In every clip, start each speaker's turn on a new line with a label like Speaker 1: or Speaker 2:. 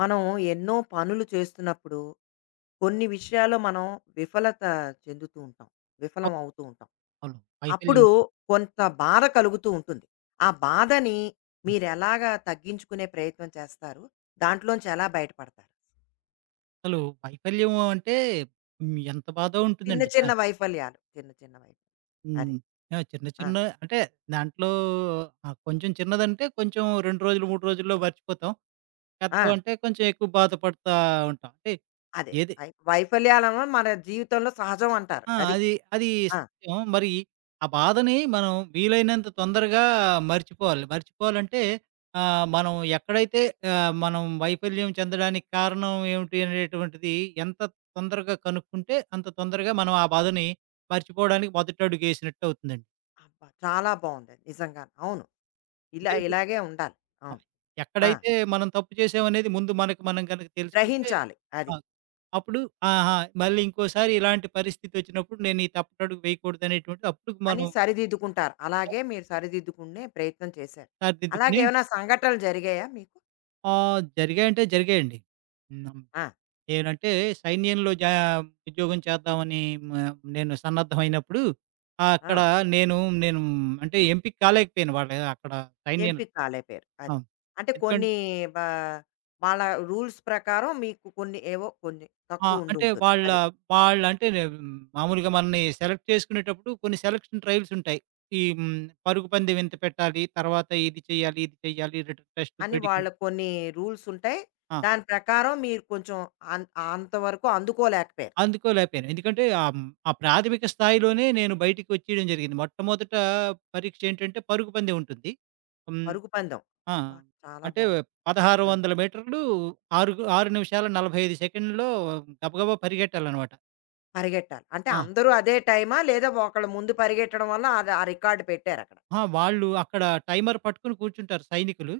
Speaker 1: మనం ఎన్నో పనులు చేస్తున్నప్పుడు కొన్ని విషయాల్లో మనం విఫలత చెందుతూ ఉంటాం. విఫలం
Speaker 2: అవును.
Speaker 1: అవుతూ ఉంటాం.
Speaker 2: అవును. వైఫల్యం
Speaker 1: అప్పుడు
Speaker 2: ఉంటుంది.
Speaker 1: కొంత బాధ కలుగుతూ ఉంటుంది. ఆ బాధని
Speaker 2: హ్మ్.
Speaker 1: మీరెలాగా తగ్గించుకునే ప్రయత్నం చేస్తారు? దాంట్లోంచి ఎలా బయటపడతారు?
Speaker 2: అసలు వైఫల్యం అంటే ఎంత బాధో
Speaker 1: చిన్న
Speaker 2: ఉంటుందండి.
Speaker 1: చిన్న వైఫల్యాలు. చిన్న చిన్న వై అదే.
Speaker 2: హ్మ్. చిన్న
Speaker 1: ఆ!
Speaker 2: చిన్న అంటే దాంట్లో కొంచెం చిన్నదంటే కొంచెం 2 రోజులు, 3 రోజుల్లో మర్చిపోతాం.
Speaker 1: ఆ!
Speaker 2: పెద్దవంటే కొంచెం ఎక్కువ ఉంటాం. అంటే
Speaker 1: అదే.
Speaker 2: ఏది
Speaker 1: వైఫల్యాలనేవి మన జీవితంలో సహజం అంటారు.
Speaker 2: ఆ,
Speaker 1: అది.
Speaker 2: అది, అది
Speaker 1: ఆ!
Speaker 2: సత్యం. మరి ఆ బాధని మనం వీలైనంత తొందరగా మర్చిపోవాలి. మర్చిపోవాలంటే ఆహ్, మనం ఎక్కడైతే ఆహ్, మనం వైఫల్యం చెందడానికి కారణం ఏమిటి అనేటువంటిది ఎంత తొందరగా కనుక్కుంటే అంత తొందరగా మనం ఆ బాధని మర్చిపోవడానికి మొదటడుగేసినట్టు అవుతుందండి.
Speaker 1: అబ్బా! చాలా బావుంది. నిజంగానే. అవును. ఇలా
Speaker 2: లేది
Speaker 1: ఇలాగే ఉండాలి. అవును.
Speaker 2: అది
Speaker 1: ఆ!
Speaker 2: ఎక్కడైతే మనం తప్పు చేసామనేది ముందు మనకు మనం గనక తెలుసుకుంటే
Speaker 1: గ్రహించాలి.
Speaker 2: ఆ!
Speaker 1: అది.
Speaker 2: అప్పుడు ఆహా! మళ్ళీ ఇంకోసారి ఇలాంటి పరిస్థితొచ్చినప్పుడు నేను ఈ తప్పుటడుగు వేయకూడదనేటువంటిది అప్పుడు
Speaker 1: అని
Speaker 2: మనం
Speaker 1: సరిదిద్దుకుంటారు.
Speaker 2: స
Speaker 1: అలాగే మీరు సరిదిద్దుకునే ప్రయత్నం చేశారు.
Speaker 2: సరిదిద్దుకుని
Speaker 1: అలాగేమైనా సంఘటనలు జరిగాయా మీకు?
Speaker 2: ఆ! జరిగాయంటే జరిగాయండి. హ్మ్.
Speaker 1: ఆ!
Speaker 2: నేనంటే సైన్యంలో జా ఉద్యోగం చేద్దామని మ నేను సన్నద్ధమైనప్పుడు అక్కడ
Speaker 1: ఆ!
Speaker 2: నేను నేను అంటే ఎంపిక కాలేకపోయాను వాళ్ళ అక్కడ సైన్యంలో.
Speaker 1: ఎంపిక కాలేపోయారు.
Speaker 2: ఆ!
Speaker 1: అది. అంటే
Speaker 2: ఎందుకంటే
Speaker 1: కొన్ని బా వాళ్ళ రూల్స్ ప్రకారం మీకు కొన్ని ఏవో కొన్ని తక్కువ
Speaker 2: అంటే
Speaker 1: ఉండుంటుంది. అది.
Speaker 2: వాళ్ళంటే మామూలుగా మనల్ని సెలెక్ట్ చేసుకునేటప్పుడు కొన్ని సెలక్షన్ ట్రయల్స్ ఉంటాయి. ఈ హ్మ్. పరుగు పందెం ఇంత పెట్టాలి, తర్వాత ఇది చేయాలి, ఇది చేయాలి, రిటన్ టెస్ట్,
Speaker 1: అని వాళ్ళ
Speaker 2: మెడికల్.
Speaker 1: కొన్ని రూల్స్ ఉంటాయి.
Speaker 2: ఆ!
Speaker 1: దాని ప్రకారం మీరు కొంచెం అన్ అంతవరకు అందుకోలేకపోయారు.
Speaker 2: అందుకోలేకపోయాను. ఎందుకంటే ఆ ప్రాథమిక స్థాయిలోనే నేను బయటికి వచ్చేయడం జరిగింది. మొట్టమొదట పరీక్ష ఏంటంటే పరుగు పందెం ఉంటుంది. హ్మ్.
Speaker 1: పరుగు పందెం.
Speaker 2: ఆ!
Speaker 1: అబ్బా! చాలా
Speaker 2: అంటే
Speaker 1: బావుంది. ఆ!
Speaker 2: 1600 మీటర్లు 6 నిమిషాల 45 సెకండ్‌లో గబగబా పరిగెట్టాలనమాట.
Speaker 1: పరిగెట్టాలి. అంటే
Speaker 2: ఆ!
Speaker 1: అందరూ అదే టైమా? లేదా ఒకళ్ళు ముందు పరిగెట్టడం వల్ల అది ఆ రికార్డ్ పెట్టారక్కడ.
Speaker 2: ఆ! వాళ్ళు అక్కడ టైమర్ పట్టుకొని కూర్చుంటారు సైనికులు.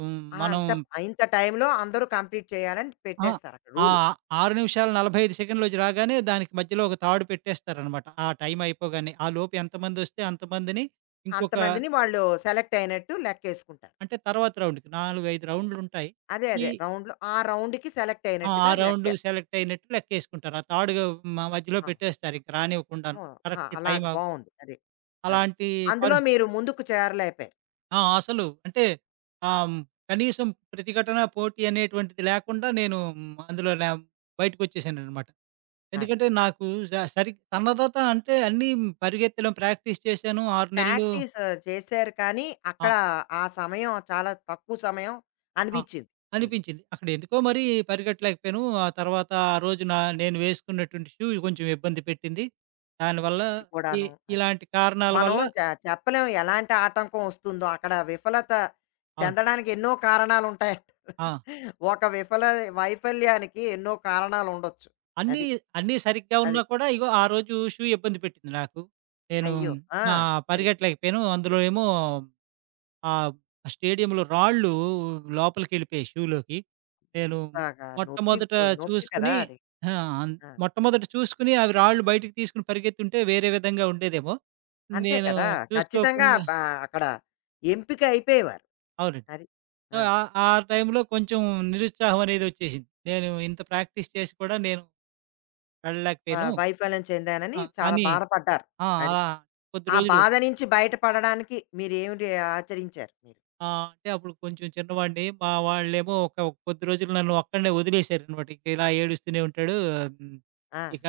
Speaker 1: ఆ!
Speaker 2: మనం
Speaker 1: ఇంత టైంలో అందరూ కంప్లీట్ చేయాలని
Speaker 2: ఆ!
Speaker 1: పెట్టేస్తారు అక్కడ
Speaker 2: ఆ
Speaker 1: రూలు.
Speaker 2: 6 నిమిషాల 45 సెకండ్‌లోకి రాగానే దానికి మధ్యలో ఒక తాడు పెట్టేస్తారనమాట. ఆ టైం అయిపోగానే. ఆలోపు ఎంతమందొస్తే అంతమందిని ఇంకొక
Speaker 1: అంతమందిని వాళ్ళు సెలెక్ట్ అయినట్టు లెక్కేసుకుంటారు.
Speaker 2: అంటే తర్వాత రౌండ్‌కి 4, 5 రౌండ్‌లుంటాయి.
Speaker 1: అదే
Speaker 2: ఈ
Speaker 1: అదే రౌండ్‌లో ఆ రౌండ్‌కి సెలెక్ట్
Speaker 2: ఆ
Speaker 1: అయినట్టుగా లెక్క.
Speaker 2: రౌండ్ సెలెక్ట్ అయినట్టు లెక్కేసుకుంటారు. ఆ తాడు మధ్యలో
Speaker 1: అవును.
Speaker 2: పెట్టేస్తారు ఇంక రానివ్వకుండాను.
Speaker 1: మో ఆహా!
Speaker 2: కరెక్ట్
Speaker 1: అలాగ
Speaker 2: టైమ్ అవ్
Speaker 1: బావుంది. అది. అది.
Speaker 2: అలాంటి
Speaker 1: అందులో
Speaker 2: పరి
Speaker 1: మీరు ముందుకు చేరలేకపోయారు.
Speaker 2: అసలు అంటే ఆహ్, హ్మ్, కనీసం ప్రతిఘటన, పోటీ అనేటువంటిది లేకుండా నేను అందులో నా బయటకొచ్చేసాననమాట.
Speaker 1: అది.
Speaker 2: ఎందుకంటే నాకు స సరి సన్నద్ధత అంటే అన్నీ పరిగెత్తడం ప్రాక్టీస్ చేశాను. 6 నెలలు.
Speaker 1: ప్రాక్టీస్ చేశారు, కానీ
Speaker 2: ఆ!
Speaker 1: అక్కడ ఆ సమయం చాలా తక్కువ సమయం
Speaker 2: ఆ!
Speaker 1: అనిపించింది మీకు.
Speaker 2: అనిపించింది. అక్కడ ఎందుకో మరి పరిగెట్టలేకపోయాను. ఆ తర్వాత ఆ రోజున నేను వేసుకున్నటువంటి షూ కొంచెం ఇబ్బంది పెట్టింది. దానివల్ల
Speaker 1: అది
Speaker 2: ఇ
Speaker 1: కూడాను. అది.
Speaker 2: ఇలాంటి కారణాల
Speaker 1: మనం
Speaker 2: వల్ల
Speaker 1: చ చెప్పలేం ఎలాంటి ఆటంకం వస్తుందో అక్కడ విఫలత
Speaker 2: అవును.
Speaker 1: చెందడానికి ఎన్నో కారణాలుంటాయి.
Speaker 2: ఆ!
Speaker 1: ఒక విఫల వైఫల్యానికి ఎన్నో కారణాలు ఉండొచ్చు.
Speaker 2: అన్నీ,
Speaker 1: అది.
Speaker 2: అన్నీ సరిగ్గా ఉన్నా
Speaker 1: అది.
Speaker 2: కూడా ఇగో ఆ రోజు షూ ఇబ్బంది పెట్టింది నాకు. నేను
Speaker 1: అయ్యో! ఆ!
Speaker 2: ఆ!
Speaker 1: అది.
Speaker 2: పరిగెట్టలేకపోయాను. అందులో ఏమో ఆ! స్టేడియంలో రాళ్ళు లోపలికెళ్ళిపోయాయి షూలోకి. నేను
Speaker 1: ఎంతగా
Speaker 2: మొట్టమొదట
Speaker 1: ఇప్పుడు నొప్పి కదా!
Speaker 2: చూసుకొని
Speaker 1: అది.
Speaker 2: ఆ! అన్
Speaker 1: ఆ!
Speaker 2: మొట్టమొదట చూసుకొని అవి రాళ్ళు బయటికి తీసుకొని పరిగెత్తుంటే వేరే విధంగా ఉండేదేమో.
Speaker 1: అంతే
Speaker 2: నేను
Speaker 1: కదా! ఖచ్చితంగా
Speaker 2: చూసుకోకుండా
Speaker 1: ప అక్కడ ఎంపిక అయిపోయేవారు.
Speaker 2: అవునండి.
Speaker 1: అది.
Speaker 2: సో,
Speaker 1: ఆ!
Speaker 2: ఆ ఆ టైంలో కొంచెం నిరుత్సాహం అనేది వచ్చేసింది. నేను ఇంత ప్రాక్టీస్ చేసి కూడా నేను వెళ్ళలేకపోయాను.
Speaker 1: వైఫల్యం చెందానని
Speaker 2: ఆ!
Speaker 1: చాలా
Speaker 2: అని
Speaker 1: బాధపడ్డారు.
Speaker 2: ఆ!
Speaker 1: అది.
Speaker 2: అలా కొద్ది
Speaker 1: ఆ
Speaker 2: రోజులు
Speaker 1: బాధ నుంచి బయటపడడానికి మీరేమిటి మీరు?
Speaker 2: అంటే అప్పుడు కొంచెం చిన్నవాడిని. మా వాళ్ళేమో ఒక ఒక కొద్ది రోజులు నన్ను ఒక్కడినే వదిలేసారనమాట. "ఇక ఇలా ఏడుస్తూనే ఉంటాడు. హ్మ్.
Speaker 1: ఆ!
Speaker 2: ఇక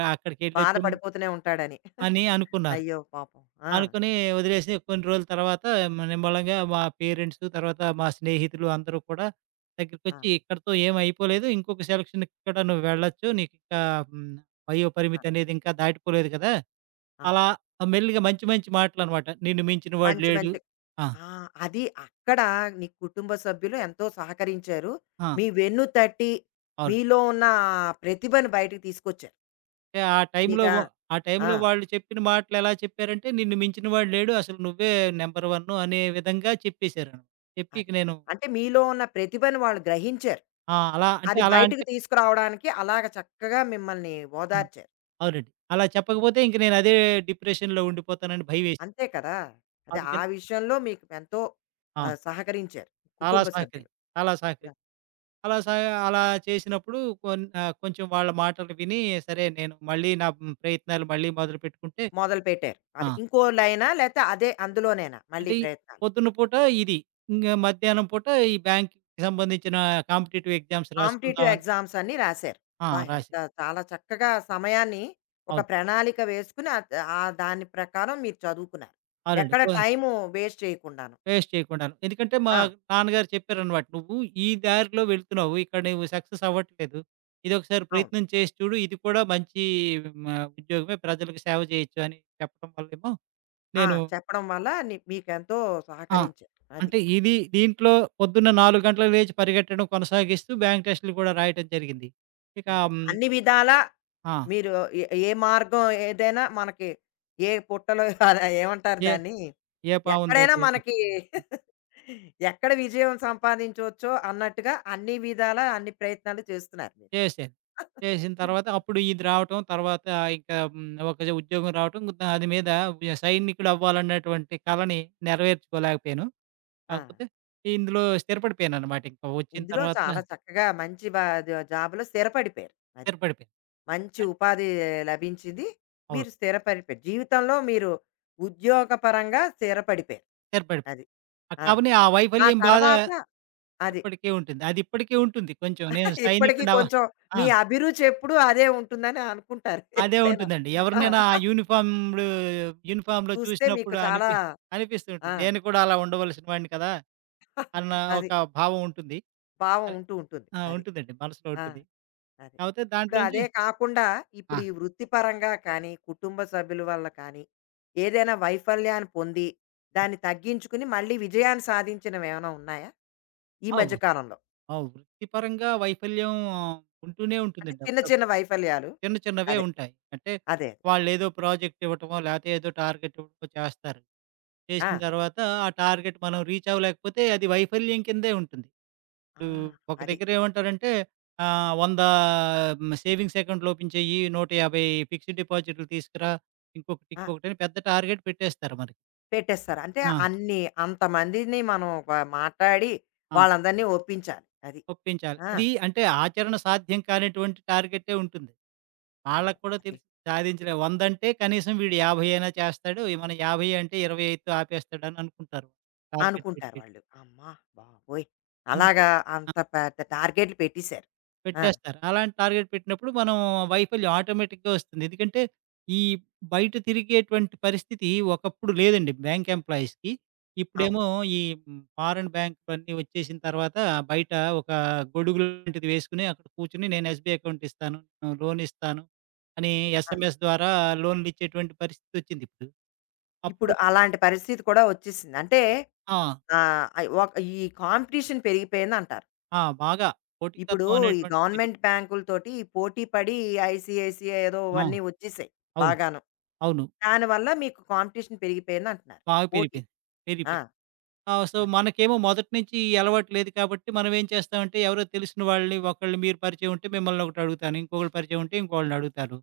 Speaker 1: బాధ
Speaker 2: అక్కడికెళ్ళొచ్చాం"
Speaker 1: పడిపోతూనే ఉంటాడని.
Speaker 2: అని అనుకున్నారు.
Speaker 1: అయ్యో! పాపం. ఆ!
Speaker 2: అనుకుని వదిలేసి కొన్ని రోజుల తర్వాత నిమ్మళంగా మా పేరెంట్స్, తర్వాత మా స్నేహితులు అందరూ కూడా
Speaker 1: ఆ!
Speaker 2: దగ్గరికొచ్చి "ఇక్కడితో ఏం అయిపోలేదు. ఇంకొక సెలక్షన్‌కి కూడా నువ్వు వెళ్ళొచ్చు. నీకింకా హ్మ్.
Speaker 1: ఆ!
Speaker 2: వయోపరిమితి అనేది ఇంకా దాటిపోలేదు కదా!"
Speaker 1: ఆ!
Speaker 2: అలా మెల్లిగా మంచి మంచి మాటలనమాట. "నిన్ను మించిన వాడు
Speaker 1: మంచి
Speaker 2: లేడు."
Speaker 1: మంచి
Speaker 2: ఆ!
Speaker 1: ఆ! అది అక్కడ నీ కుటుంబ సభ్యులు ఎంతో సహకరించారు.
Speaker 2: ఆ!
Speaker 1: మీ వెన్ను తట్టి,
Speaker 2: అవును.
Speaker 1: మీలో ఉన్న ఆ ప్రతిభను బయటకి తీసుకొచ్చారు.
Speaker 2: అంటే
Speaker 1: మీకా
Speaker 2: ఆ
Speaker 1: ఆ!
Speaker 2: టైంలో వాళ్ళు చెప్పిన మాటలు ఎలా చెప్పారంటే, నిన్ను మించిన వాడు లేడు. అసలు నువ్వే నంబర్ వన్ అనే విధంగా చెప్పేసారు. చెప్పి ఇక
Speaker 1: అది.
Speaker 2: నేను
Speaker 1: అంటే మీలో ఉన్న ప్రతిభను వాళ్ళు గ్రహించారు.
Speaker 2: ఆ! అలా అంటే
Speaker 1: అది
Speaker 2: అలా
Speaker 1: బయటకి
Speaker 2: అంటే
Speaker 1: తీసుకురావడానికి అలాగ చక్కగా మిమ్మల్ని
Speaker 2: ఆ!
Speaker 1: ఓదార్చారు.
Speaker 2: అవునండి. అలా చెప్పకపోతే ఇంక నేను అదే డిప్రెషన్‌లో ఉండిపోతానని భయమేసింది.
Speaker 1: అంతే కదా! అదే ఆ
Speaker 2: అందుకని
Speaker 1: విషయంలో మీకు ఎంతో
Speaker 2: ఆ!
Speaker 1: సహకరించారు
Speaker 2: చాలా
Speaker 1: కుటుంబ
Speaker 2: సహకరి
Speaker 1: సభ్యులు.
Speaker 2: చాలా
Speaker 1: ఆ!
Speaker 2: సహకరి అలా సహ అలా చేసినప్పుడు కొంచెం వాళ్ళ మాటలు విని సరే నేను మళ్ళీ నా ప్రయత్నాలు మళ్ళీ మొదలుపెట్టుకుంటే
Speaker 1: మొదలుపెట్టారు.
Speaker 2: ఆ!
Speaker 1: అది ఇంకో లైనా లేతే అదే అందులోనేనా మళ్ళీ
Speaker 2: అంటే
Speaker 1: ప్రయత్నాలు?
Speaker 2: పొద్దున్న పూట ఇది. ఇంగ మధ్యాహ్నం పూట ఈ బ్యాంక్‌కి సంబంధించిన కాంపిటీటివ్ ఎగ్జామ్స్
Speaker 1: కాంపిటీటివ్
Speaker 2: రాసుకుందామని
Speaker 1: ఎగ్జామ్స్ అన్నీ రాశారు. అబ్బా!
Speaker 2: రాశా.
Speaker 1: ఎంత చాలా చక్కగా సమయాన్ని ఒక
Speaker 2: అవును.
Speaker 1: ప్రణాళిక వేసుకుని దాని ప్రకారం మీరు చదువుకున్నారు.
Speaker 2: అవునండి.
Speaker 1: ఎక్కడ టైము వేస్ట్ చేయకుండాను.
Speaker 2: వేస్ట్ చేయకుండాను. ఎందుకంటే మా
Speaker 1: ఆ!
Speaker 2: నాన్నగారు చెప్పారనమాట. "నువ్వు ఈ దారిలో వెళ్తున్నావు. ఇక్కడ నువ్వు సక్సెస్ అవ్వట్లేదు. ఇదొకసారి
Speaker 1: అవును.
Speaker 2: ప్రయత్నం చేసి చూడు. ఇది కూడా మంచి మ ఉద్యోగమే. ప్రజలకు సేవ చేయొచ్చు" అని చెప్పడం వల్లేమో
Speaker 1: ఆ!
Speaker 2: నేను
Speaker 1: చెప్పడం వల్ల మీకెంతో
Speaker 2: ఆ!
Speaker 1: సహకరించారు. అది.
Speaker 2: అంటే దీంట్లో పొద్దున్న 4 గంటలకు లేచి పరిగెట్టడం కొనసాగిస్తూ బ్యాంక్ టెస్ట్‌లు కూడా రాయటం జరిగింది. ఇక
Speaker 1: అంటే
Speaker 2: హ్మ్.
Speaker 1: అన్ని విధాలా
Speaker 2: ఆ!
Speaker 1: మీరు ఏ ఏ మార్గం ఏదైనా మనకి ఏ పుట్టలో అలా ఏమంటారు
Speaker 2: ఏ
Speaker 1: దాన్ని?
Speaker 2: ఏ
Speaker 1: ఎక్కడైనా
Speaker 2: బావుందది.
Speaker 1: మనకి ఎక్కడ విజయం సంపాదించవచ్చో అన్నట్టుగా అన్ని విధాలా అన్ని ప్రయత్నాలు చేస్తున్నారు మీరు.
Speaker 2: చేశాను. చేసిన తర్వాత అప్పుడు ఇది రావటం తర్వాత ఇంకా హ్మ్. ఒక ఉద్యోగం రావటం దాని మీద సైనికుడవ్వాలన్నటువంటి కలని నెరవేర్చుకోలేకపోయాను.
Speaker 1: ఆ!
Speaker 2: కాకపోతే ఇందులో స్థిరపడిపోయాననమాట. ఇంకా వచ్చిన
Speaker 1: ఇందులో
Speaker 2: తర్వాత
Speaker 1: చాలా చక్కగా మంచి బా జ జాబ్‌లో స్థిరపడిపోయారు. అది.
Speaker 2: స్థిరపడిపోయాను.
Speaker 1: మంచి
Speaker 2: అన్
Speaker 1: ఉపాధి లభించింది.
Speaker 2: అవును.
Speaker 1: మీరు స్థిరపడిపోయారు. జీవితంలో మీరు ఉద్యోగపరంగా స్థిరపడిపోయారు.
Speaker 2: స్థిరపడిపోయాను.
Speaker 1: అది. ఆ!
Speaker 2: కాపోనీ ఆ
Speaker 1: ఆ
Speaker 2: వైఫల్యం బాధ
Speaker 1: తర్వాత అది.
Speaker 2: ఇప్పటికే ఉంటుంది. అది ఇప్పటికే ఉంటుంది కొంచెం. నేను
Speaker 1: ఇప్పటికి
Speaker 2: సైనికుడినవ్వ
Speaker 1: కొంచెం
Speaker 2: ఆ!
Speaker 1: మీ అభిరుచి ఎప్పుడు అదే ఉంటుందని అనుకుంటారు
Speaker 2: అదే
Speaker 1: ఎప్పుడైనా.
Speaker 2: ఉంటుందండి.
Speaker 1: ఆ!
Speaker 2: ఎవరినైనా ఆ యూనిఫార్మ్‌లో
Speaker 1: చూస్తే మీకు
Speaker 2: చూసినప్పుడు
Speaker 1: చాలా
Speaker 2: అనిపిస్తూ
Speaker 1: ఆ!
Speaker 2: ఉంటుంది. నేను కూడా అలా ఉండవలసిన వాడిని కదా! అన్న ఒక
Speaker 1: అది
Speaker 2: భావం ఉంటుంది.
Speaker 1: భావం
Speaker 2: అరే
Speaker 1: ఉంటూ ఉంటుంది.
Speaker 2: ఆ!
Speaker 1: అది.
Speaker 2: ఉంటుందండి. మనసులో
Speaker 1: ఆ!
Speaker 2: ఉంటుంది.
Speaker 1: అది.
Speaker 2: కాపోతే
Speaker 1: ఇప్పుడు
Speaker 2: దాంట్లోంచి
Speaker 1: అదే కాకుండా
Speaker 2: ఆ!
Speaker 1: ఇప్పుడు ఈ వృత్తిపరంగా కానీ, కుటుంబ సభ్యుల వల్ల కానీ, ఏదైనా వైఫల్యాన్ని పొంది, దాన్ని తగ్గించుకుని మళ్ళీ విజయాన్ని సాధించినవేమైనా ఉన్నాయా? ఈ
Speaker 2: అవ్
Speaker 1: మధ్య కాలంలో?
Speaker 2: ఆ! వృత్తిపరంగా వైఫల్యం ఉంటూనే
Speaker 1: అంటే
Speaker 2: ఉంటుందండి.
Speaker 1: చిన్న
Speaker 2: అప్పుడప్పుడు
Speaker 1: చిన్న వైఫల్యాలు.
Speaker 2: చిన్న చిన్నవే
Speaker 1: అదే.
Speaker 2: ఉంటాయి. అంటే
Speaker 1: అదే.
Speaker 2: వాళ్ళేదో ప్రాజెక్ట్ ఇవ్వటమో, లేతే ఏదో టార్గెట్ ఇవ్వటమో చేస్తారు.
Speaker 1: ఆ!
Speaker 2: చేసిన తర్వాత ఆ టార్గెట్ మనం రీచ్ అవ్వలేకపోతే అది వైఫల్యం కిందే ఉంటుంది.
Speaker 1: ఆ!
Speaker 2: ఇప్పుడు ఒక
Speaker 1: అది.
Speaker 2: దగ్గర ఏమంటారంటే 100 సేవింగ్స్ అకౌంట్‌లు ఓపెన్ చెయ్యి, 150 ఫిక్స్డ్ డిపాజిట్లు తీసుకురా, ఇంకొకటి,
Speaker 1: ఆ!
Speaker 2: ఇంకొకటి అని పెద్ద టార్గెట్ పెట్టేస్తారు మనకి.
Speaker 1: పెట్టేస్తారు. అంటే
Speaker 2: ఆ!
Speaker 1: అన్ని అంతమందిని మనం వ మాట్లాడి
Speaker 2: ఆ!
Speaker 1: వాళ్ళందరినీ ఒప్పించాలి. అది.
Speaker 2: ఒప్పించాలి.
Speaker 1: ఆ!
Speaker 2: అది అంటే ఆచరణ సాధ్యం కానిటువంటి టార్గెటే ఉంటుంది.
Speaker 1: అమ్మో!
Speaker 2: వాళ్ళకి కూడా
Speaker 1: అది
Speaker 2: తెలుసు సాధించలేం. 100 అంటే కనీసం వీడు 50 అయినా చేస్తాడు. మనం 50 అంటే 25తో ఆపేస్తాడని అనుకుంటారు. టార్గెట్
Speaker 1: అనుకుంటారు
Speaker 2: పెట్టేటి.
Speaker 1: వాళ్ళు. అమ్మా బాబోయ్! అలాగా
Speaker 2: అందుకని
Speaker 1: అంత పెద్ద టార్గెట్‌లు పెట్టేశారు. ఆ!
Speaker 2: పెట్టేస్తారు. అలాంటి టార్గెట్ పెట్టినప్పుడు మనం వైఫల్యం ఆటోమేటిక్‌గా వస్తుంది. ఎందుకంటే, ఈ బయట తిరిగేటువంటి పరిస్థితి ఒకప్పుడు లేదండి బ్యాంక్ ఎంప్లాయీస్‌కి.
Speaker 1: అవును.
Speaker 2: ఇప్పుడేమో ఈ ఫారిన్ బ్యాంకులన్నీ వచ్చేసిన తర్వాత బయట ఒక గొడుగు లాంటిది వేసుకొని అక్కడ కూర్చొని నేను ఎస్‌బీఐ అకౌంట్ ఇస్తాను, లోన్ ఇస్తాను అని
Speaker 1: ఆ!
Speaker 2: ఎస్ఎంఎస్ ద్వారా లోన్‌లు ఇచ్చేటువంటి పరిస్థితి వచ్చింది ఇప్పుడు.
Speaker 1: ఇప్పుడు
Speaker 2: అప్పుడు
Speaker 1: అలాంటి పరిస్థితి కూడా వచ్చేసింది. అంటే
Speaker 2: ఆ!
Speaker 1: ఆహ్, అయ్ ఒక్ ఈ కాంపిటీషన్ పెరిగిపోయిందంటారు.
Speaker 2: ఆ! బాగా
Speaker 1: ఇప్పుడు
Speaker 2: పోటీతత్వం
Speaker 1: ఈ
Speaker 2: అనేటువంటిది పెరిగి
Speaker 1: గవర్నమెంట్ బ్యాంకులతోటి ఈ పోటీ పడి ఐసీఐసీఐ ఏదో
Speaker 2: ఆ!
Speaker 1: అవన్నీ వచ్చేసాయి
Speaker 2: అవును.
Speaker 1: బాగాను.
Speaker 2: అవును.
Speaker 1: దానివల్ల మీకు కాంపిటీషన్ పెరిగిపోయిందంటున్నారు.
Speaker 2: బాగా
Speaker 1: పోటీ.
Speaker 2: పెరిగిపోయింది.
Speaker 1: ఆ!
Speaker 2: పెరిగిపోయింది. సో, మనకేమో మొదటి నుంచి ఈ అలవాటు లేదు కాబట్టి మనం ఏం చేస్తామంటే ఎవరో తెలిసిన వాళ్ళని ఒకళ్ళని మీరు పరిచయం ఉంటే మిమ్మల్ని ఒకటి అడుగుతాను. ఇంకొకళ్ళు పరిచయం ఉంటే ఇంకోళ్ళని అడుగుతారు.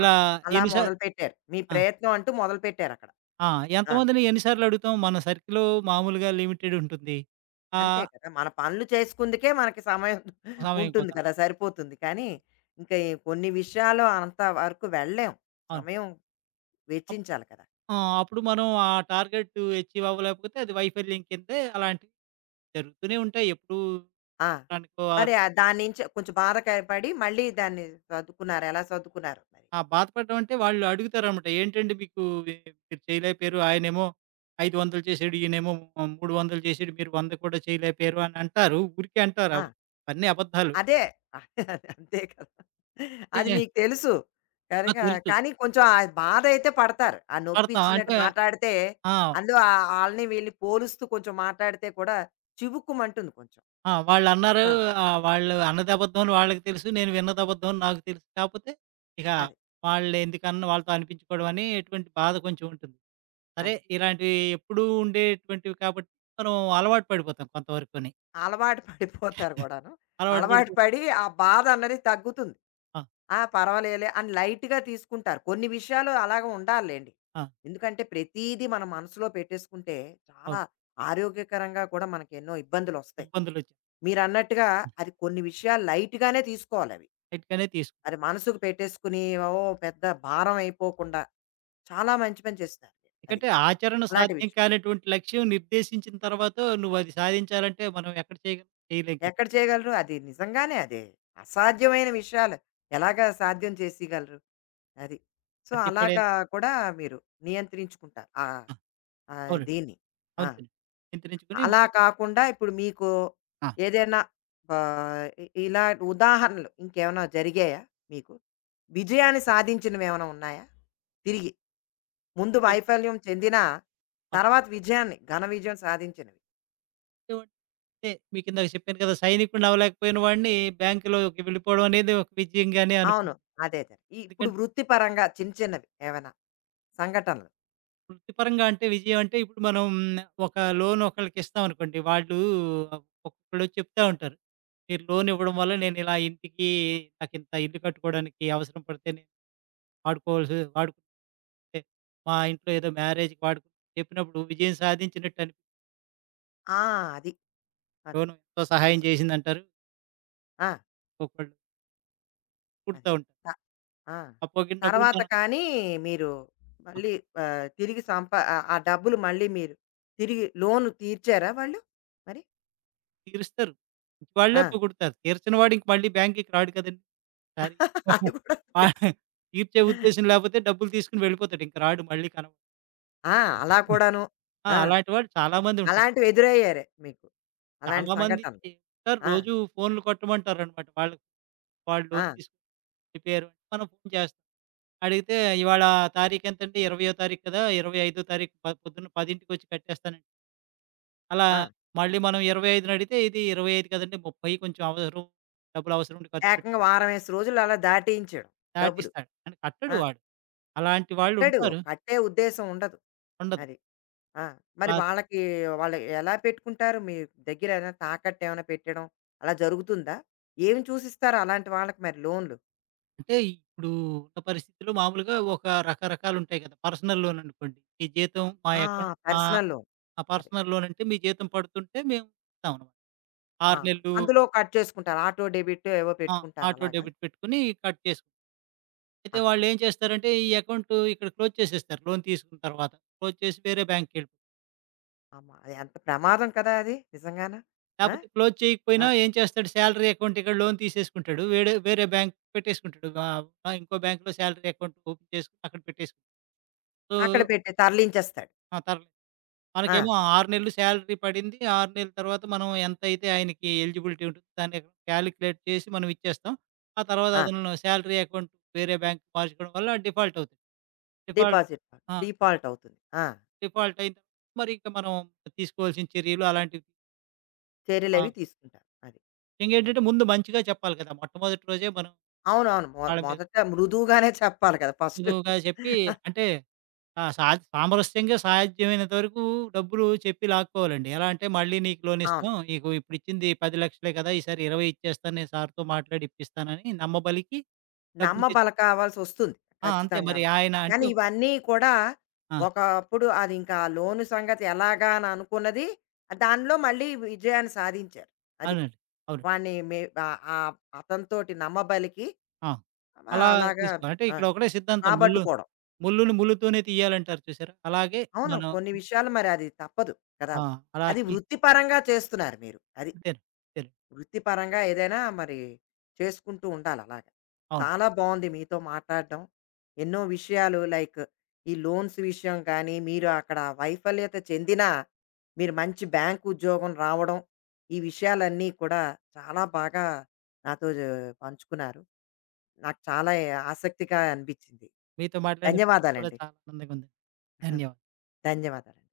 Speaker 2: ఇలా
Speaker 1: ఆహా! అలా
Speaker 2: ఎన్ని సా
Speaker 1: మొదలుపెట్టారు. మీ
Speaker 2: ఆ!
Speaker 1: ప్రయత్నం అంటూ మొదలుపెట్టారక్కడ.
Speaker 2: ఆ!
Speaker 1: ఆ!
Speaker 2: ఎంతమందిని ఎన్ని సార్లు అడుగుతాం? మన సర్కిలు మామూలుగా లిమిటెడ్ ఉంటుంది.
Speaker 1: అంతే
Speaker 2: ఆహ్,
Speaker 1: కదా! మన పనులు చేసుకుందుకే మనకి సమయం
Speaker 2: సమయం
Speaker 1: ఉంటుంది
Speaker 2: కూడా
Speaker 1: కదా! సరిపోతుంది. కానీ, ఇంకా ఈ కొన్ని విషయాలు అంత వరకు వెళ్ళలేం.
Speaker 2: అవును.
Speaker 1: సమయం
Speaker 2: అప్
Speaker 1: వెచ్చించాలి కదా!
Speaker 2: ఆ! అప్పుడు మనం ఆ టార్గెట్ అచీవ్ అవ్వలేకపోతే అది వైఫల్యం కిందే. అలాంటివి జరుగుతూనే ఉంటాయి. ఎప్పుడూ
Speaker 1: ఆ!
Speaker 2: దానికో
Speaker 1: మరి ఆ దాన్నించి కొంచెం బాధ క పడి మళ్ళీ దాన్ని సర్దుకున్నారు. ఎలా సర్దుకున్నారు మరి?
Speaker 2: ఆ! బాధపడడం అంటే వాళ్ళు అడుగుతారనమాట. ఏంటండి మీకు ఏ- మీరు చేయలేకపోయారు. ఆయనేమో 500 చేసాడు. ఈయనేమో 300 చేసాడు. మీరు 100 కూడా చేయలేకపోయారు అని అంటారు. ఊరికే అంటారు.
Speaker 1: ఆ!
Speaker 2: అన్నీ అబద్ధాలు.
Speaker 1: అదే. అంతే కదా! అది
Speaker 2: అంటే
Speaker 1: మీకు తెలుసు కనుక.
Speaker 2: తెలుసు.
Speaker 1: కానీ కొంచెం ఆ బాధైతే పడతారు. ఆ
Speaker 2: పడతాం.
Speaker 1: నొప్పిచ్చినట్టు
Speaker 2: అంటే
Speaker 1: మాట్లాడితే
Speaker 2: ఆ!
Speaker 1: అందులో ఆళ్ళని వీళ్ళని పోలుస్తూ కొంచెం మాట్లాడితే కూడా చివుక్కుమంటుంది కొంచెం.
Speaker 2: ఆ! వాళ్ళన్నారు
Speaker 1: ఆ!
Speaker 2: వాళ్ళు అన్నది అబద్ధం అని వాళ్ళకి తెలుసు. నేను విన్నది అబద్ధం అని నాకు తెలుసు. కాపోతే ఇక
Speaker 1: అది.
Speaker 2: వాళ్ళు ఎందుకన్నా వాళ్ళతో అనిపించుకోవడం అని ఎటువంటి బాధ కొంచెం ఉంటుంది. సరే
Speaker 1: అది.
Speaker 2: ఇలాంటివి ఎప్పుడూ ఉండేటువంటివి కాబట్టి మనం అలవాటు పడిపోతాం కొంతవరకుని.
Speaker 1: అలవాటు పడిపోతారు కూడాను.
Speaker 2: అలవాటు
Speaker 1: అలవాటు
Speaker 2: పడిపో
Speaker 1: పడి ఆ బాధ అన్నది తగ్గుతుంది.
Speaker 2: ఆ!
Speaker 1: ఆ! పర్వాలేదులే అని లైట్‌గా తీసుకుంటారు. కొన్ని విషయాలు అలాగ ఉండాలిలెండి.
Speaker 2: ఆ!
Speaker 1: ఎందుకంటే ప్రతీదీ మనం మనసులో పెట్టేసుకుంటే చాలా
Speaker 2: అవును.
Speaker 1: ఆరోగ్యకరంగా కూడా మనకెన్నో ఇబ్బందులొస్తాయి.
Speaker 2: ఇబ్బందులొచ్చాయి.
Speaker 1: మీరన్నట్టుగా అది కొన్ని విషయాలు లైట్‌గానే తీసుకోవాలవి.
Speaker 2: లైట్‌గానే తీసుకు
Speaker 1: అది మనసుకు పెట్టేసుకుని, ఓ పెద్ద భారం అయిపోకుండా చాలా మంచి పని చేస్తున్నారు. అది.
Speaker 2: ఎందుకంటే ఆచరణ
Speaker 1: అలాంటి
Speaker 2: సాధ్యం
Speaker 1: విషయం.
Speaker 2: కానటువంటి లక్ష్యం నిర్దేశించిన తర్వాత నువ్వది సాధించాలంటే మనం ఎక్కడ చేయగలం? చేయలేం కదా!
Speaker 1: ఎక్కడ చేయగలరు? అది నిజంగానే అది అసాధ్యమైన విషయాలు ఎలాగా సాధ్యం చేసేయగలరు? అది. సో,
Speaker 2: సాధ్యపడే
Speaker 1: అలాగా కూడా మీరు నియంత్రించుకుంటారు. ఆ!
Speaker 2: ఆ!
Speaker 1: ఆ
Speaker 2: అవునండి.
Speaker 1: దీన్ని. ఆ!
Speaker 2: అవునండి. చింతరించుకొని
Speaker 1: అలా
Speaker 2: మనం
Speaker 1: కాకుండా ఇప్పుడు మీకు
Speaker 2: ఆ!
Speaker 1: ఏదైనా ఆహ్, ఇ ఇలా ఉదాహరణలు ఇంకేమైనా జరిగాయా మీకు? విజయాన్ని సాధించినవేమైనా ఉన్నాయా? తిరిగి ముందు
Speaker 2: ఉద్యోగం
Speaker 1: వైఫల్యం చెందినా,
Speaker 2: అవును.
Speaker 1: తర్వాత విజయాన్ని విజయం సాధించినవి.
Speaker 2: ఉద్యోగం అంటే మీకిందాక చెప్పాను కదా! సైనికుడినవ్వలేకపోయిన వాడిని బ్యాంకులోకి వెళ్ళిపోవడం అనేది ఒక విజయంగానే
Speaker 1: అవును.
Speaker 2: అనుకుంటాం.
Speaker 1: అదే అదే. ఈ- ఇప్పుడు
Speaker 2: ఎందుకంటే
Speaker 1: వృత్తిపరంగా చిన్న చిన్నవి ఏవైనా సంఘటనలు.
Speaker 2: వృత్తిపరంగా అంటే విజయం అంటే ఇప్పుడు మనం ఒక లోన్ ఒకళ్ళకి ఇస్తామనుకోండి. వాళ్ళు ఒక్కొక్కళ్ళు చెప్తా ఉంటారు. మీరు లోన్ ఇవ్వడం వల్ల నేను ఇలా ఇంటికి నాకింత ఇల్లు కట్టుకోవడానికి అవసరం పడితే నేను వాడుకుంటే మా ఇంట్లో ఏదో మ్యారేజ్‌కి చెప్పినప్పుడు విజయం సాధించినట్టు
Speaker 1: ఆ! అది. అది.
Speaker 2: లోన్ ఎంతో సహాయం
Speaker 1: సో
Speaker 2: చేసిందంటారు.
Speaker 1: ఆ!
Speaker 2: ఒక్కొక్కళ్ళు
Speaker 1: అది.
Speaker 2: పుడుతూ ఉంటారు.
Speaker 1: ఆ!
Speaker 2: ఆ పొగిడినప్పుడు
Speaker 1: తర్వాత
Speaker 2: మనం
Speaker 1: కానీ మీరు మళ్ళీ ఆహ్, తిరిగి సంప ఆహ్, ఆ డబ్బులు మళ్ళీ మీరు తిరిగి లోన్ తీర్చారా వాళ్ళు మరి?
Speaker 2: తీరుస్తారు. వాళ్ళే
Speaker 1: ఆ!
Speaker 2: పొగుడుతారు. తీర్చని వాడు ఇంక మళ్ళీ బ్యాంక్‌కి రాడు కదండీ! సారీ.
Speaker 1: అది కూడా
Speaker 2: ఆ!
Speaker 1: తెలుసు.
Speaker 2: తీర్చే ఉద్దేశ్యం లేపోతే డబ్బులు తీసుకొని వెళ్ళిపోతాడు. ఇంక రాడు మళ్ళీ కనవ
Speaker 1: ఆ! అలా కూడాను.
Speaker 2: ఆ!
Speaker 1: ఆ!
Speaker 2: అలాంటి వాళ్ళు చాలా మంది ఉంటారు.
Speaker 1: అలాంటివి ఎదురయ్యారే మీకు. అలాంటి
Speaker 2: చాలా మంది
Speaker 1: సంఘటనలు.
Speaker 2: ఉంటారు.
Speaker 1: ఆ!
Speaker 2: రోజు ఫోన్‌లు కొట్టమంటారనమాట. వాళ్ళు వాళ్ళు
Speaker 1: ఆ!
Speaker 2: లోన్ తీసుకొని వెళ్ళిపోయారు అంటే మనం ఫోన్ చేస్తాం. అడిగితే ఇవాళ తారీఖెంతండి? 20వ తారీఖు కదా! 25వ తారీఖు పొద్దున్న 10కి కట్టేస్తానండి. అలా
Speaker 1: ఆ!
Speaker 2: మళ్ళీ మనం 25ని అడిగితే ఇది 25 కదండీ! 30 కొంచెం అవసరం డబ్బులు అవసరం ఉండి ఖర్చు పెట్
Speaker 1: ఏకంగా వారం, 20 రోజులు అలా దాటించడం డబ్బులు.
Speaker 2: దాటిస్తాడు. అంటే కట్టడు
Speaker 1: ఆ!
Speaker 2: వాడు. అలాంటి
Speaker 1: కట్టడు.
Speaker 2: వాళ్ళుంటారు.
Speaker 1: కట్టే ఉద్దేశం ఉండదు.
Speaker 2: ఉండదు.
Speaker 1: అది. ఆ! మరి
Speaker 2: అలా
Speaker 1: వాళ్ళకి వాళ్ళు ఎలా పెట్టుకుంటారు? మీ దగ్గర ఏదైనా తాకట్టు ఏమైనా పెట్టడం అలా జరుగుతుందా? ఏమి చూసిస్తారు అలాంటి వాళ్ళకి మరి లోన్‌లు?
Speaker 2: అంటే ఇప్పుడు ఉన్న పరిస్థితిలో మామూలుగా ఒక రకరకాలుంటాయి కదా! పర్సనల్ లోన్ అనుకోండి. మీ జీతం మా
Speaker 1: ఆ!
Speaker 2: అకౌ మా
Speaker 1: పర్సనల్ లోన్.
Speaker 2: ఆ
Speaker 1: అదే.
Speaker 2: పర్సనల్ లోన్ అంటే మీ జీతం పడుతుంటే మేము ఇస్తామనమాట.
Speaker 1: ఆ!
Speaker 2: 6 నెలలు.
Speaker 1: అందులో కట్ చేసుకుంటారు. ఆటో డెబిట్ ఏవో
Speaker 2: ఆ!
Speaker 1: పెట్టుకుంటారు
Speaker 2: ఆటో
Speaker 1: అలాగా?
Speaker 2: డెబిట్ పెట్టుకొని కట్ చేసుకుంటాం. అయితే
Speaker 1: ఆహా!
Speaker 2: వాళ్ళేం చేస్తారంటే ఈ అకౌంట్ ఇక్కడ క్లోజ్ చేసేస్తారు. లోన్ తీసుకున్న తర్వాత. క్లోజ్ చేసి వేరే బ్యాంక్‌కెళ్ళిపోతారు.
Speaker 1: అమ్మ! అది ఎంత ప్రమాదం కదా అది నిజంగాన. ఆ!
Speaker 2: లేపోతే క్లోజ్
Speaker 1: ఆ!
Speaker 2: చేయకపోయినా ఏం చేస్తాడు సాలరీ అకౌంట్ ఇక్కడ లోన్ తీసేసుకుంటాడు. వేరే బ్యాంక్ పెట్టేసుకుంటాడు. ఆ ఇంకో బ్యాంక్‌లో సాలరీ అకౌంట్ ఓపెన్ చేసుకొని అక్కడ పెట్టేసుకుంటాడు.
Speaker 1: అక్కడ
Speaker 2: సో,
Speaker 1: పెట్టి తరలించేస్తాడు.
Speaker 2: ఆ! తరలే
Speaker 1: ఆ!
Speaker 2: మనకేమో 6 నెలలు సాలరీ పడింది. 6 నెలల తర్వాత మనం ఎంతైతే ఆయనకి ఎలిజిబిలిటీ ఉంటుందో దాన్ని కాలిక్యులేట్ చేసి మనం ఇచ్చేస్తాం. ఆ తర్వాత
Speaker 1: ఆ!
Speaker 2: అతను సాలరీ అకౌంట్ వేరే బ్యాంక్ మార్చుకోవడం వల్ల డిఫాల్ట్ అవుతుంది. డిఫాల్ట్
Speaker 1: డిపాజిట్
Speaker 2: ఆ!
Speaker 1: డిఫాల్ట్ అవుతుంది. ఆ!
Speaker 2: డిఫాల్ట్ అయిన తర్వాత మరి ఇంక మనం తీసుకోవాల్సిన చర్యలు అలాంటివి.
Speaker 1: చర్యలవి
Speaker 2: ఆ!
Speaker 1: తీసుకుంటారు. అది. అది.
Speaker 2: ఇంకేంటంటే ముందు మంచిగా చెప్పాలి కదా! మొట్టమొదటి రోజే మనం
Speaker 1: అవునవును.
Speaker 2: వాళ్ళ మీద
Speaker 1: మొదట మృదువుగానే చెప్పాలి కదా! ఫస్ట్.
Speaker 2: మృదువుగా చెప్పి అంటే ఆ! సా సామరస్యంగా సాధ్యమైనంత వరకు డబ్బులు చెప్పి లాక్కోవాలండి. ఎలా అంటే మళ్ళీ నీకు లోన్
Speaker 1: అవును.
Speaker 2: ఇస్తాం. నీకు ఇప్పుడు ఇచ్చింది 10,00,000 కదా! ఈసారి 20 ఇచ్చేస్తాను. నేను సార్‌తో మాట్లాడి ఇప్పిస్తానని నమ్మబలికి డబ్బులు తెచ్చి
Speaker 1: నమ్మబలకావాల్సొస్తుంది
Speaker 2: అంతే మరి
Speaker 1: ఖచ్చితంగాను.
Speaker 2: ఆయన అంటే
Speaker 1: కానీ ఇవన్నీ కూడా
Speaker 2: ఆ!
Speaker 1: ఒకప్పుడు అది ఇంకా ఆ లోను సంగతి ఎలాగా అని అనుకున్నది, దానిలో మళ్ళీ విజయాన్ని సాధించారు. అది.
Speaker 2: అవునండి. అవునండి.
Speaker 1: వాడిని మె ఆహ్, ఆహ్, అతనితోటి నమ్మబలికి
Speaker 2: ఆ! అలా
Speaker 1: అలాగా
Speaker 2: తీసుకో అంటే
Speaker 1: ఆ!
Speaker 2: ఇక్కడ ఒకటే సిద్ధాంతం ముల్లు
Speaker 1: రాబట్టుకోవడం.
Speaker 2: ముల్లుని ముల్లుతోనే తీయాలంటారు చూసారా? అలాగే
Speaker 1: అవును.
Speaker 2: మనం
Speaker 1: కొన్ని విషయాలు మరి అది తప్పదు కదా!
Speaker 2: ఆ! అలా
Speaker 1: అది
Speaker 2: తీ
Speaker 1: వృత్తిపరంగా చేస్తున్నారు మీరు. అది.
Speaker 2: అంతేను. అంతేను.
Speaker 1: వృత్తిపరంగా ఏదైనా మరి చేసుకుంటూ ఉండాలి అలాగా.
Speaker 2: అవును.
Speaker 1: చాలా బాగుంది మీతో మాట్లాడడం. ఎన్నో విషయాలు లైక్ ఈ లోన్స్ విషయం కానీ, మీరు అక్కడ వైఫల్యత చెందినా, మీరు మంచి బ్యాంకు ఉద్యోగం రావడం, ఈ విషయాలన్నీ కూడా చాలా బాగా నాతో జ పంచుకున్నారు. నాకు చాలా ఆసక్తిగా అనిపించింది.
Speaker 2: మీతో మాట్లాడినందుకు కూడా
Speaker 1: ధన్యవాదాలండి.
Speaker 2: చాలా ఆనందంగా ఉంది. ధన్యవాదాలు.
Speaker 1: ధన్యవాదాలు.